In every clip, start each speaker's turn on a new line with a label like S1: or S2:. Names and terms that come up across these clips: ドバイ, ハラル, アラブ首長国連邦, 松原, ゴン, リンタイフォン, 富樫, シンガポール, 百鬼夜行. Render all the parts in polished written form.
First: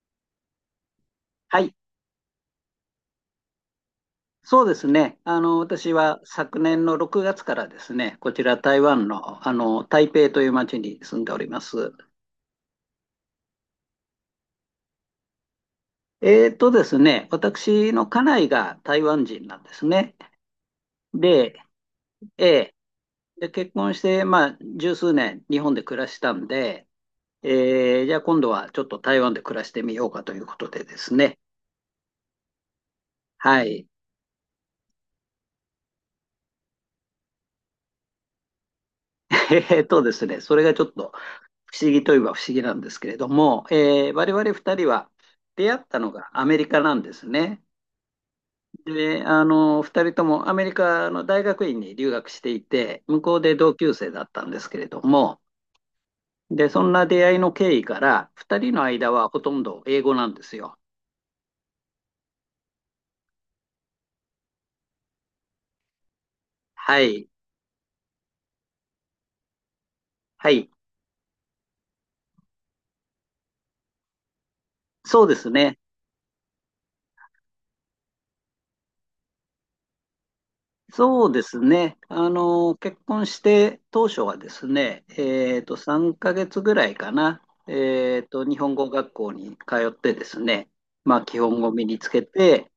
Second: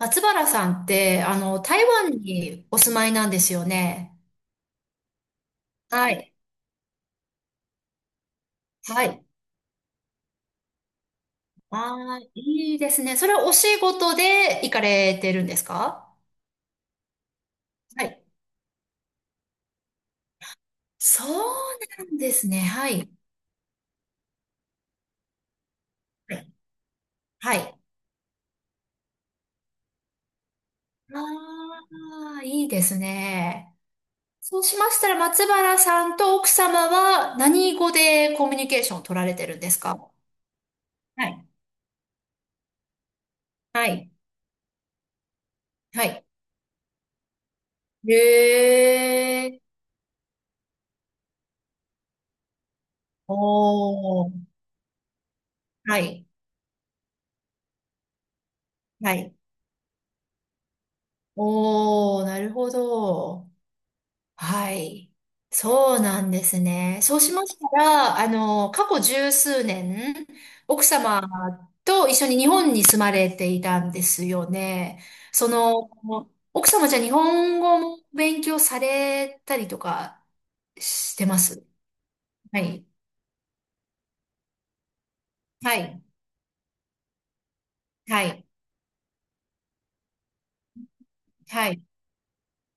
S1: 松原さんって、
S2: はい、
S1: 台湾にお住まいなんですよね。
S2: そうですね。私
S1: は
S2: は
S1: い。
S2: 昨年の6月からですね、こちら台
S1: は
S2: 湾
S1: い。
S2: の、台北という町に住んでおります。
S1: ああ、いいですね。それはお仕事で行かれてるんですか？
S2: えーとですね、私
S1: は
S2: の家
S1: い。
S2: 内が台湾人なんですね。
S1: そう
S2: で、
S1: なんです
S2: え
S1: ね。
S2: え
S1: はい。
S2: 結婚して、十数年日本で暮らした
S1: は
S2: ん
S1: い。
S2: で、
S1: はい。
S2: じゃあ今度はちょっと台湾で暮らしてみようかということでですね。
S1: ああ、いいです
S2: は
S1: ね。
S2: い。
S1: そうしましたら、松原さんと奥様は何語でコミュニケーションを取られてるん です
S2: えーと
S1: か？
S2: ですね、それがちょっと
S1: はい。
S2: 不思議といえば不思議なんですけれども、
S1: はい。
S2: 我々2人は出会った
S1: は
S2: の
S1: い。
S2: がアメリカなんですね。で、
S1: へえ。
S2: 2人ともアメリカの大学院に留学していて、向こうで同級生だ
S1: お
S2: っ
S1: ー。
S2: たんですけれども、
S1: はい。
S2: で、そんな出会いの経緯から、2人の間
S1: は
S2: は
S1: い。
S2: ほとんど英語なんですよ。
S1: おー、なるほど。はい。そうなんですね。
S2: は
S1: そう
S2: い。
S1: しましたら、過去十数年、
S2: はい。
S1: 奥様と一緒に日本に住まれていたんですよね。
S2: そうで
S1: そ
S2: すね。
S1: の、奥様じゃ日本語も勉強されたりとかし
S2: そ
S1: て
S2: う
S1: ま
S2: です
S1: す？
S2: ね。
S1: はい。
S2: 結婚して当初はですね、
S1: はい。
S2: 3ヶ月ぐらいかな、
S1: はい。
S2: 日本語学校に通ってですね、基本語
S1: は
S2: を
S1: い。
S2: 身につけて、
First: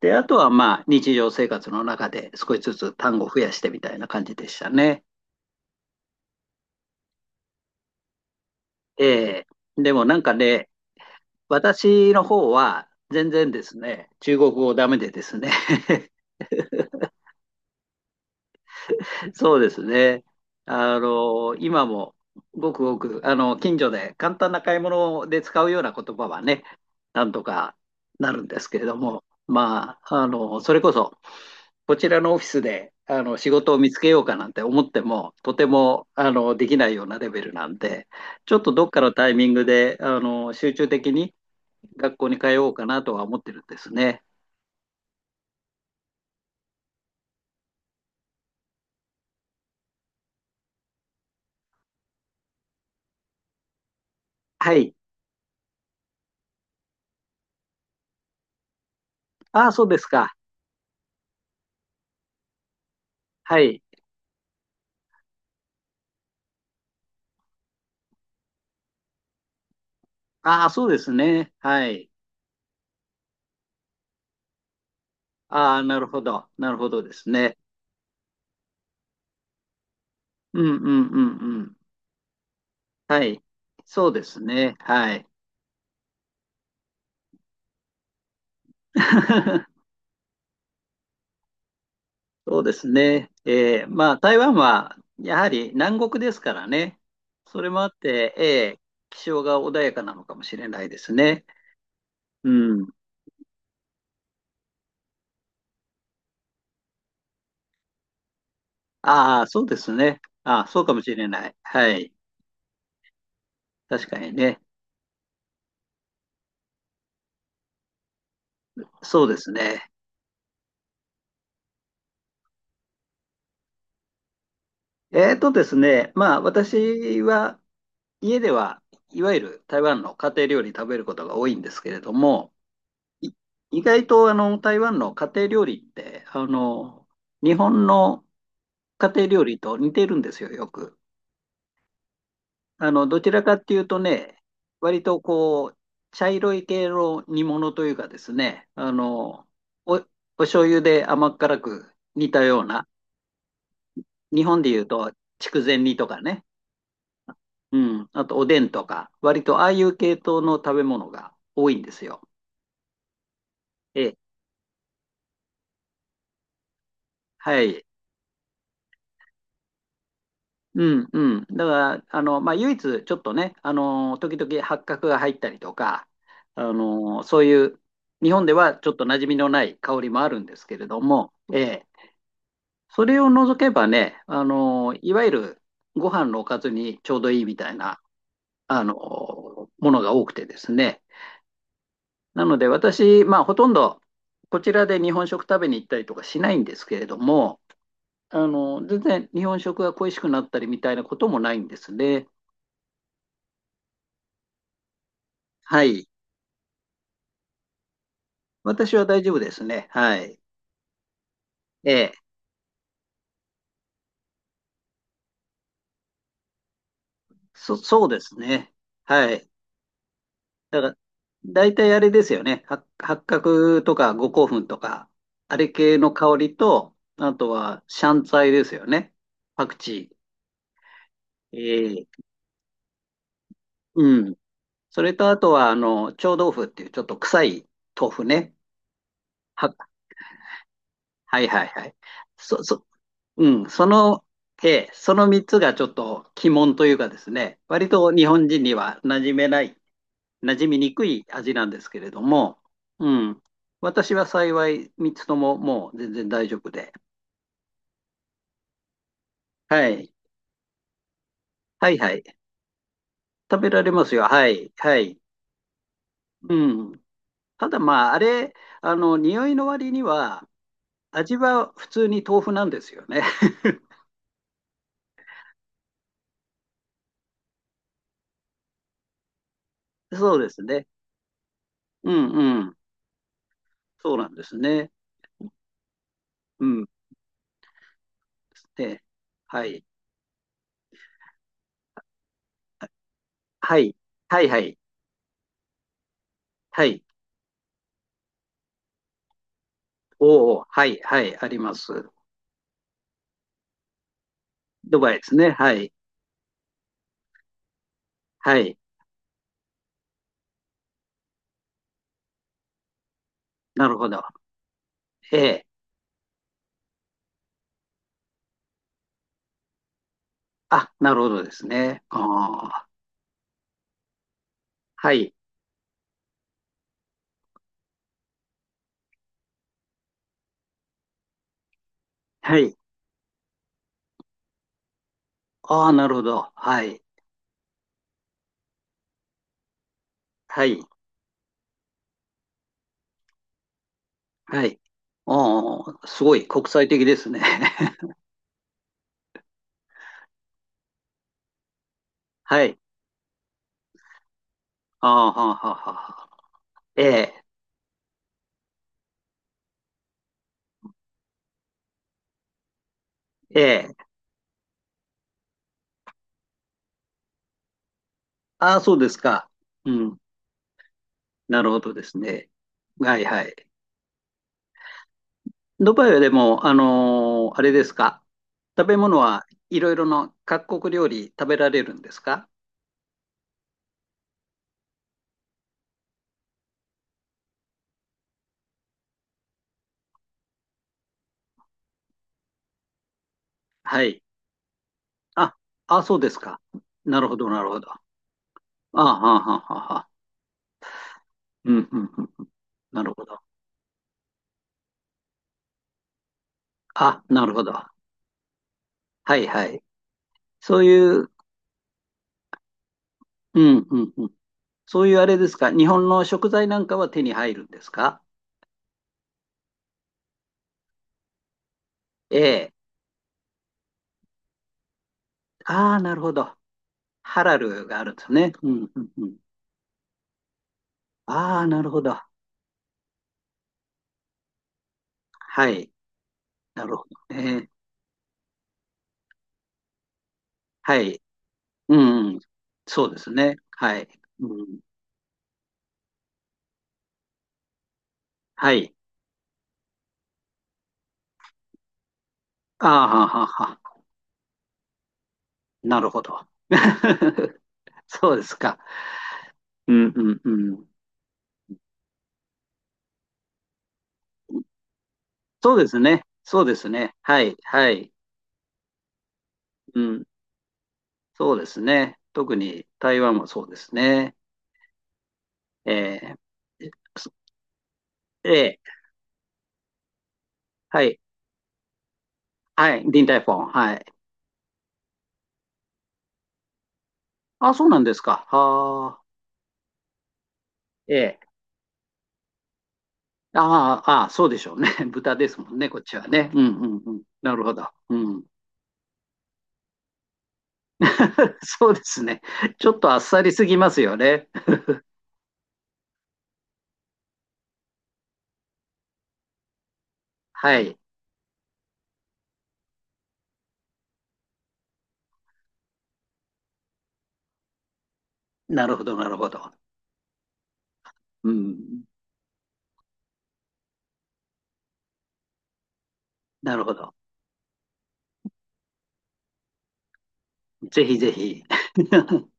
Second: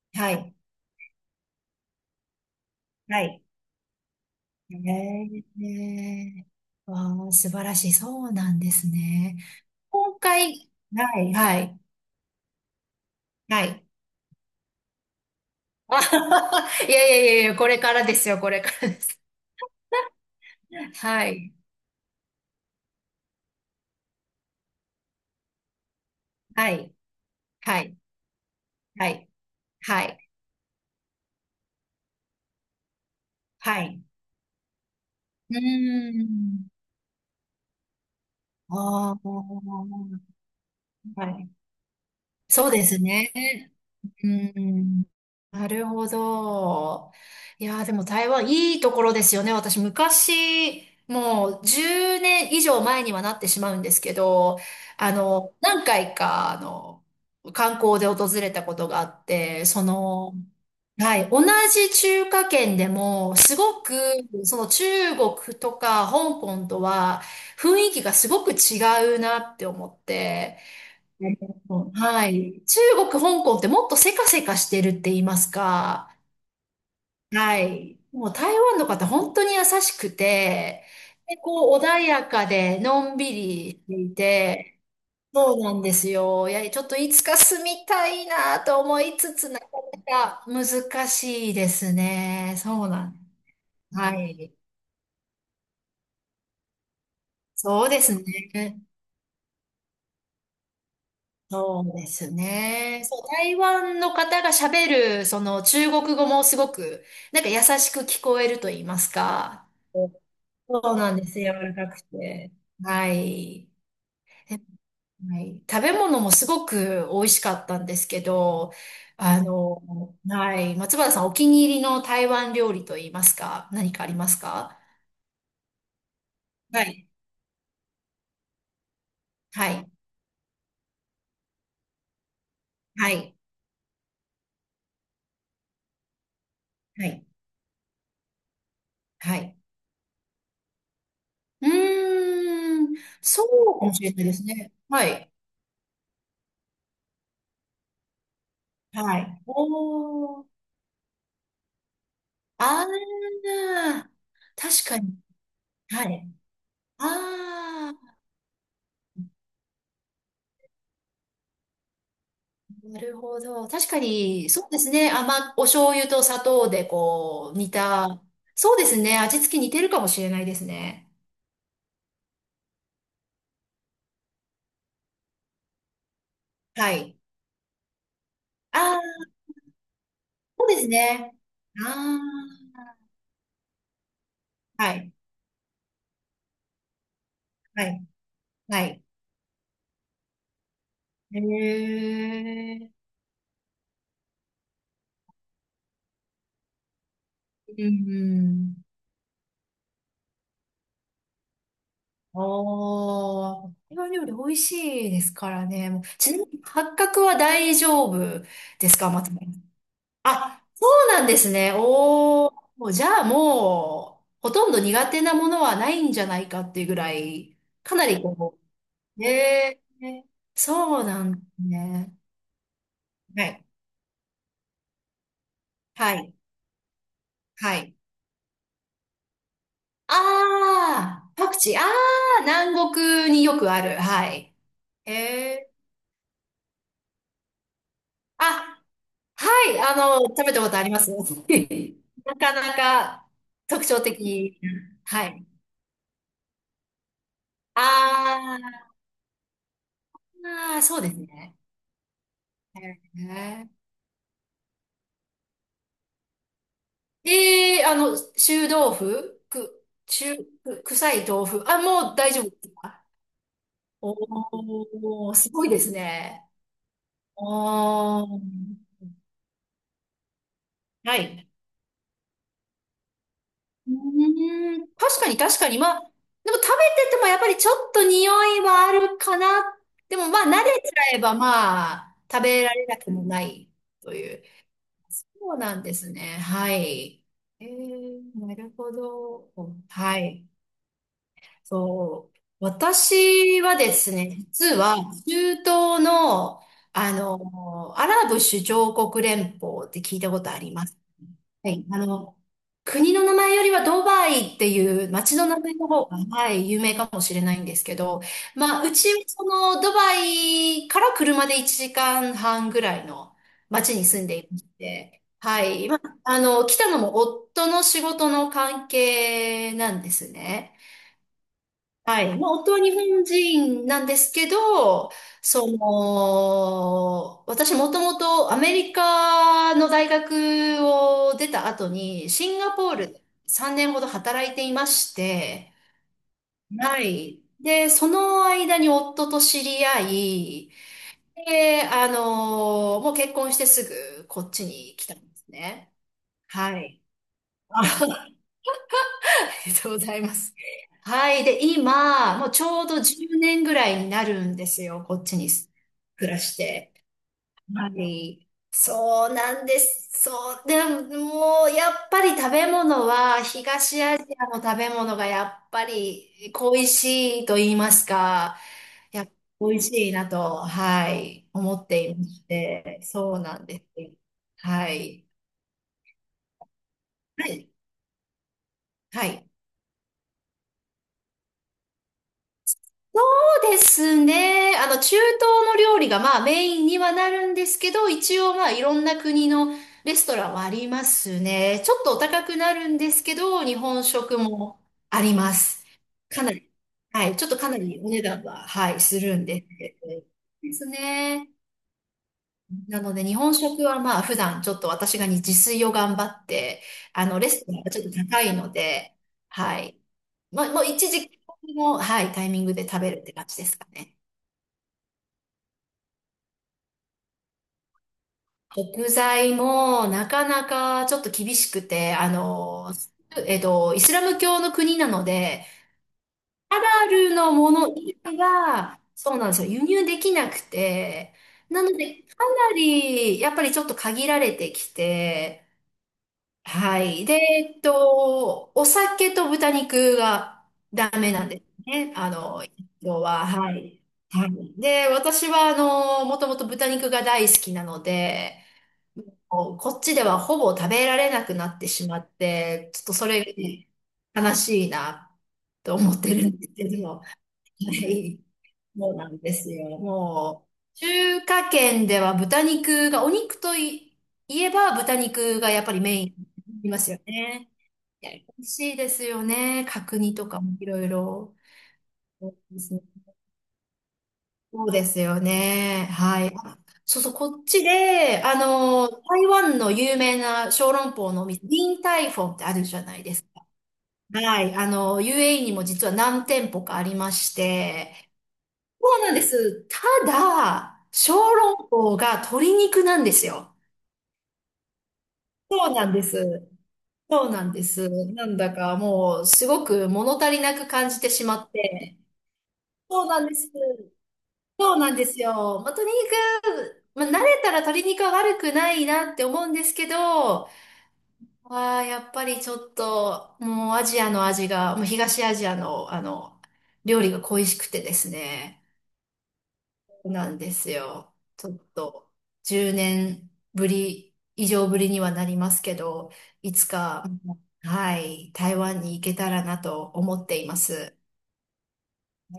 S2: で、あ
S1: は
S2: とは
S1: い。
S2: 日常生活の中で少しずつ単
S1: は
S2: 語を増
S1: い。
S2: やしてみたいな感じでしたね。
S1: ええわあ、素晴らしい。そうなんですね。
S2: でもな
S1: 今
S2: んかね、
S1: 回、はい、はい、
S2: 私の方は全然で
S1: は
S2: す
S1: い。
S2: ね、中国語ダメでですね
S1: あ はは、いやいやいやいや、これからですよ、これからです。
S2: そうですね。
S1: はい、
S2: 今もごくごく、近所で簡単な買い物で使うような言葉はね、
S1: はい、
S2: なんとか
S1: はい、
S2: なるんですけれど
S1: は
S2: も、
S1: い、はい、
S2: それこそ、こちらのオフィスで、仕事を
S1: は
S2: 見つ
S1: い。
S2: けようかなんて思っても、と
S1: うー
S2: ても、
S1: ん。
S2: できないようなレベルなんで、ちょっと
S1: あ
S2: どっかの
S1: あ、
S2: タイミングで、
S1: は
S2: 集中的に
S1: い。
S2: 学校に通
S1: そ
S2: お
S1: う
S2: う
S1: で
S2: か
S1: す
S2: なとは
S1: ね。
S2: 思ってるんですね。
S1: うん。なるほど。いやー、でも台湾いいところですよね。私昔、もう10年以上前にはなってしまうんですけど、
S2: はい。
S1: 何回か、観光で訪れたことがあって、
S2: ああ、そうですか。
S1: はい、同じ中華圏でも、す
S2: はい。
S1: ごく、その中国とか香港とは、雰囲気がすごく違うなって思って、
S2: ああ、そうです
S1: なる
S2: ね。
S1: ほ
S2: は
S1: ど、
S2: い。
S1: はい。中国、香港ってもっとせかせかしてるって言います
S2: ああ、なる
S1: か。
S2: ほど。なるほどですね。
S1: はい。もう台湾の方本当に優しく
S2: うんう
S1: て、
S2: んう
S1: で、
S2: んう
S1: こ
S2: ん。
S1: う穏やかでのん
S2: は
S1: び
S2: い。
S1: りして
S2: そう
S1: い
S2: ですね。
S1: て、
S2: はい。
S1: そうなんですよ。いや、ちょっといつか住みたいなと思いつつ、なか なか難しいですね。
S2: そうで
S1: そう
S2: す
S1: なん。
S2: ね。ま
S1: は
S2: あ、台湾
S1: い。
S2: はやはり南国ですからね。それもあ
S1: そう
S2: っ
S1: ですね。
S2: て、え気象が穏やかなのかもしれないですね。
S1: そうです
S2: うん。
S1: ね。そう、台湾の方が喋る、その中国語もすごく、なんか優しく聞こえると言います
S2: ああ、そう
S1: か。
S2: ですね。ああ、そ
S1: そ
S2: うか
S1: う
S2: も
S1: な
S2: し
S1: んで
S2: れ
S1: す。
S2: な
S1: 柔
S2: い。
S1: ら
S2: は
S1: かく
S2: い。
S1: て。はい。
S2: 確かに
S1: え
S2: ね。
S1: はい。食べ物もすごく美味しかったんですけど、
S2: そうですね。
S1: はい。松原さん、お気に入りの台湾料理と言いますか、何かありますか？
S2: まあ、
S1: はい。
S2: 私は家では、いわゆる
S1: は
S2: 台
S1: い。
S2: 湾の家庭料理食べることが多いんですけれども、
S1: は
S2: い
S1: い。
S2: 意外と台湾の家庭料理って
S1: はい。
S2: 日本の家庭
S1: は
S2: 料
S1: い。
S2: 理と似てるんですよ、よく。
S1: うーん。
S2: どちら
S1: そ
S2: かってい
S1: う
S2: う
S1: かも
S2: と
S1: しれないで
S2: ね、
S1: すね。
S2: 割
S1: は
S2: と
S1: い。
S2: こう茶色い系の煮物というかですね、
S1: はい。
S2: お
S1: お
S2: 醤
S1: ー。
S2: 油で甘辛く煮たような、
S1: ああ、
S2: 日本でい
S1: 確
S2: う
S1: か
S2: と
S1: に。
S2: 筑前煮
S1: は
S2: とか
S1: い。
S2: ね、う
S1: あ
S2: ん、
S1: あ、
S2: あとおでんとか、割とああいう系統の食べ物が多いんですよ。
S1: なるほど。確か
S2: ええ、
S1: に、そうですね。お醤油と砂糖でこう、
S2: は
S1: 煮
S2: い。
S1: た。そうですね。味付け似てるかもしれないです
S2: うん
S1: ね。
S2: うん。だから、唯一、ちょっとね、時々八角が入ったりとか、
S1: はい。
S2: そういう、日本では
S1: あ
S2: ちょっと馴
S1: あ、
S2: 染みのない香りもあるんで
S1: そ
S2: す
S1: う
S2: け
S1: で
S2: れ
S1: す
S2: ども、
S1: ね。
S2: ええ、
S1: あ
S2: それを除けばね、
S1: あ、は
S2: い
S1: い。
S2: わゆるご飯のおかずにちょうどいいみたい
S1: は
S2: な、
S1: い。は
S2: あの、
S1: い。
S2: ものが多くてですね。
S1: へ
S2: なので、
S1: え。
S2: 私、まあ、ほとんど、こちらで日本食食べに行ったりとかしないんですけれども、
S1: うん。
S2: 全然日本食が恋しくなったりみたいなこともないんですね。
S1: ああ、台湾料理美味しいですから
S2: は
S1: ね。もう
S2: い。
S1: ちなみに、八角は大丈夫で
S2: 私
S1: す
S2: は
S1: か、
S2: 大
S1: 松
S2: 丈夫
S1: 本さ
S2: です
S1: ん？
S2: ね。はい。
S1: あ、そうなんですね。
S2: ええ。
S1: おー、もうじゃあもう、ほとんど苦手なものはないんじゃないかっていうぐらい、か
S2: そ
S1: な
S2: うで
S1: り
S2: す
S1: こ
S2: ね。
S1: う、ね
S2: はい。
S1: え
S2: だから、
S1: そうなんです
S2: 大体あれ
S1: ね。
S2: ですよね。八
S1: はい、
S2: 角とか五香粉とか、あれ系の
S1: はい、
S2: 香りと、あと
S1: は
S2: は
S1: い。
S2: シャンツァ菜ですよね。パクチー。
S1: ああ、パクチー、あ
S2: ええ。
S1: あ、南国によくある。
S2: う
S1: は
S2: ん。
S1: い。
S2: そ
S1: へ
S2: れとあとは、
S1: え
S2: 臭豆腐っていうちょっと臭い豆
S1: ー、
S2: 腐ね。
S1: あ、は
S2: は、
S1: い、食べたことあります。
S2: はいはいはい。
S1: なか
S2: そ、
S1: な
S2: そ、
S1: か
S2: うん。
S1: 特
S2: そ
S1: 徴
S2: の、
S1: 的。
S2: ええ、そ
S1: は
S2: の三
S1: い。
S2: つがちょっと鬼門というかですね、割と日本人に
S1: あ
S2: は馴染
S1: ー、
S2: み
S1: あー
S2: に
S1: そう
S2: く
S1: です
S2: い味
S1: ね。
S2: なんですけれども、うん。私は幸い3つとももう全然大丈夫で。
S1: ええー、
S2: はい。
S1: 臭い豆腐。あ、
S2: はいは
S1: もう
S2: い。
S1: 大丈夫ですか？
S2: 食べられますよ。はい。はい。
S1: おー、すごいですね。
S2: うん。ただまあ、あ
S1: おー、
S2: れ、匂いの割には、
S1: は
S2: 味
S1: い。
S2: は普通に豆腐なんですよね。
S1: うーん、確かに確かに。まあ、でも食べててもやっぱりちょっと匂いはあるかな。でも
S2: そ
S1: ま
S2: う
S1: あ
S2: です
S1: 慣れ
S2: ね。
S1: ちゃえばま
S2: う
S1: あ
S2: ん
S1: 食
S2: う
S1: べら
S2: ん。
S1: れなくもない
S2: そ
S1: と
S2: うなん
S1: い
S2: で
S1: う。
S2: すね。
S1: そうなんですね。
S2: う
S1: は
S2: ん。
S1: い。なるほ
S2: で、
S1: ど。
S2: はい。
S1: はい。そう、私は
S2: は
S1: で
S2: い。
S1: すね、
S2: はいは
S1: 実
S2: い。
S1: は中東の、
S2: はい。
S1: アラブ首長国連邦って聞いたこと
S2: お
S1: あ
S2: お、
S1: り
S2: は
S1: ます？
S2: いはい。あり
S1: は
S2: ま
S1: い。
S2: す。
S1: 国の名前よりはドバイって
S2: ド
S1: いう
S2: バイです
S1: 街の
S2: ね。
S1: 名
S2: は
S1: 前の
S2: い。
S1: 方が、はい、有名かもしれないんですけど、
S2: はい。
S1: まあ、うち、ドバイから車で1時間半ぐらいの
S2: な
S1: 街
S2: る
S1: に
S2: ほど。
S1: 住んでいまして、
S2: え
S1: は
S2: え。
S1: い。まあ、来たのも夫の仕事の関係なんですね。
S2: あ、なるほどですね。あ
S1: はい。まあ、夫は
S2: あ、
S1: 日本人なんですけど、
S2: はい、
S1: 私もともとアメリカの大学を出た後に、シ
S2: は
S1: ンガ
S2: い。
S1: ポールで3年ほど働いていまして、
S2: ああ、なるほど。は
S1: は
S2: い、
S1: い。で、その間に夫と知り合
S2: は
S1: い、
S2: い、
S1: で、もう結婚してすぐこっ
S2: は
S1: ち
S2: い。
S1: に来たんですね。
S2: ああ、すごい国
S1: は
S2: 際
S1: い。
S2: 的ですね。
S1: りがとうございます。はい。で、今、もうち
S2: はい。
S1: ょうど10年ぐらいになるんですよ。
S2: あ
S1: こっ
S2: あ、
S1: ち
S2: は
S1: に
S2: あ、はあ、は
S1: 暮ら
S2: あ。
S1: して。
S2: ええ、
S1: はい。そうなんです。そう。でも、もう、やっぱり食べ物は、
S2: ええ。
S1: 東アジアの食べ物がやっぱり恋しいと言いますか、
S2: ああ、そうです
S1: やっぱ
S2: か。
S1: 美味
S2: う
S1: しい
S2: ん、
S1: なと、はい、
S2: なる
S1: 思
S2: ほ
S1: っ
S2: どで
S1: てい
S2: す
S1: まし
S2: ね。
S1: て、
S2: はい、
S1: そう
S2: はい。
S1: なんです。はい。
S2: ドバイはでも、
S1: は
S2: あ
S1: い。
S2: れですか。食べ物
S1: は
S2: は
S1: い。
S2: いろいろな各国料理食べられるんですか？
S1: そうですね。中東の料理がまあメインにはなるんですけど、一応まあいろんな国のレストランはありますね。ちょっとお高くなるんですけど、日
S2: は
S1: 本
S2: い。
S1: 食もありま
S2: あ、
S1: す。
S2: あ、そうです
S1: かな
S2: か。
S1: り、
S2: な
S1: は
S2: るほ
S1: い、ちょ
S2: ど、
S1: っと
S2: なる
S1: かな
S2: ほど。あ
S1: りお値段は、はい、
S2: あ、は
S1: する
S2: あ、
S1: んで
S2: は
S1: す
S2: あ、はあ。
S1: ですね。
S2: うん、うん、うん。
S1: な
S2: な
S1: の
S2: る
S1: で
S2: ほ
S1: 日
S2: ど。
S1: 本食はまあ普段ちょっと私がね自炊を頑張って、
S2: あ、な
S1: レ
S2: るほ
S1: ス
S2: ど。
S1: トランが
S2: は
S1: ちょっと高いので、
S2: いは
S1: は
S2: い。
S1: い。まあ、
S2: そ
S1: も
S2: う
S1: う一
S2: い
S1: 時
S2: う、
S1: 期の、はい、タイミングで食べるって感じ
S2: う
S1: です
S2: ん
S1: か
S2: うん
S1: ね。
S2: うん。そういうあれですか。日本の食材なんかは手に入るんですか？
S1: 食材もなかなかちょっと厳しくて、
S2: ええ。
S1: イスラム教の国なので、
S2: ああ、なるほど。
S1: ハラル
S2: ハ
S1: の
S2: ラ
S1: も
S2: ル
S1: の
S2: があるん
S1: 以
S2: です
S1: 外
S2: ね。うんう
S1: は、
S2: んう
S1: そ
S2: ん。
S1: うなんですよ、輸入できなくて、
S2: ああ、な
S1: な
S2: る
S1: の
S2: ほど。
S1: で、かなり、やっぱりちょっと限られてきて、
S2: はい。なる
S1: は
S2: ほ
S1: い。で、
S2: どね。
S1: お酒と豚肉が
S2: は
S1: ダ
S2: い。
S1: メなんです
S2: う
S1: ね。
S2: んうん。そうで
S1: 要
S2: す
S1: は、
S2: ね。
S1: は
S2: は
S1: い。
S2: い。
S1: は
S2: う
S1: い。
S2: ん、
S1: で、私は、もともと豚肉が大好きなので、
S2: はい。
S1: こっちではほぼ食べられなくなってしまっ
S2: あ
S1: て、ちょっと
S2: あ、
S1: そ
S2: は
S1: れ
S2: はは。
S1: が悲しいなと
S2: なる
S1: 思っ
S2: ほ
S1: て
S2: ど。
S1: るんですけど、は
S2: そう
S1: い、
S2: ですか。
S1: そうなんです
S2: う
S1: よ。
S2: んうんう
S1: も
S2: ん。
S1: う、中華圏では豚肉が、お肉とい、言えば豚肉が
S2: そう
S1: やっ
S2: で
S1: ぱ
S2: す
S1: りメ
S2: ね。
S1: インにな
S2: そうです
S1: ります
S2: ね。
S1: よ
S2: はい。
S1: ね。
S2: はい。
S1: いや、美味しいですよね。
S2: う
S1: 角
S2: ん
S1: 煮とかもいろい
S2: そ
S1: ろ。
S2: うですね。
S1: そ
S2: 特
S1: うで
S2: に
S1: すね。
S2: 台湾もそうですね。
S1: そうですよね。
S2: え
S1: はい。あ、
S2: ー、
S1: そう
S2: す
S1: そう、こっちで、
S2: ええ
S1: 台湾の有名な小
S2: は
S1: 籠
S2: い、
S1: 包のお店、リンタイフォンってある
S2: は
S1: じゃ
S2: い、
S1: な
S2: リ
S1: い
S2: ン
S1: で
S2: タイ
S1: す
S2: フォ
S1: か。
S2: ン、はい。
S1: はい。UAE にも実は何店舗かありまし
S2: あ、そうなん
S1: て、
S2: ですか。
S1: そ
S2: は
S1: う
S2: あ
S1: なんです。ただ、小
S2: ええ
S1: 籠包が鶏肉なんですよ。
S2: あああそうでしょうね。豚ですもん
S1: そ
S2: ね、
S1: う
S2: こっ
S1: なん
S2: ち
S1: で
S2: はね。うん
S1: す。
S2: うんうん。
S1: そう
S2: なる
S1: なん
S2: ほ
S1: で
S2: ど。
S1: す。
S2: うん。
S1: なんだかもう、すごく物足りなく感じてし まっ
S2: そうで
S1: て。
S2: すね。ちょっとあっ
S1: そうな
S2: さ
S1: ん
S2: り
S1: で
S2: す
S1: す。
S2: ぎますよね。
S1: そうなんですよ。まあ、まあ、慣れたら鶏肉は悪くないなって思うんですけど、あ
S2: はい。
S1: あやっぱりちょっと、もうアジアの味が、もう東アジアの、料理が恋しくてですね、
S2: なるほど、なるほど。
S1: なんですよ。
S2: う
S1: ちょっ
S2: ん。
S1: と、10年ぶり、以上ぶりにはなりますけど、い
S2: なる
S1: つ
S2: ほど。
S1: か、はい、台湾に行けたらなと思っていま
S2: ぜ
S1: す。
S2: ひぜひ。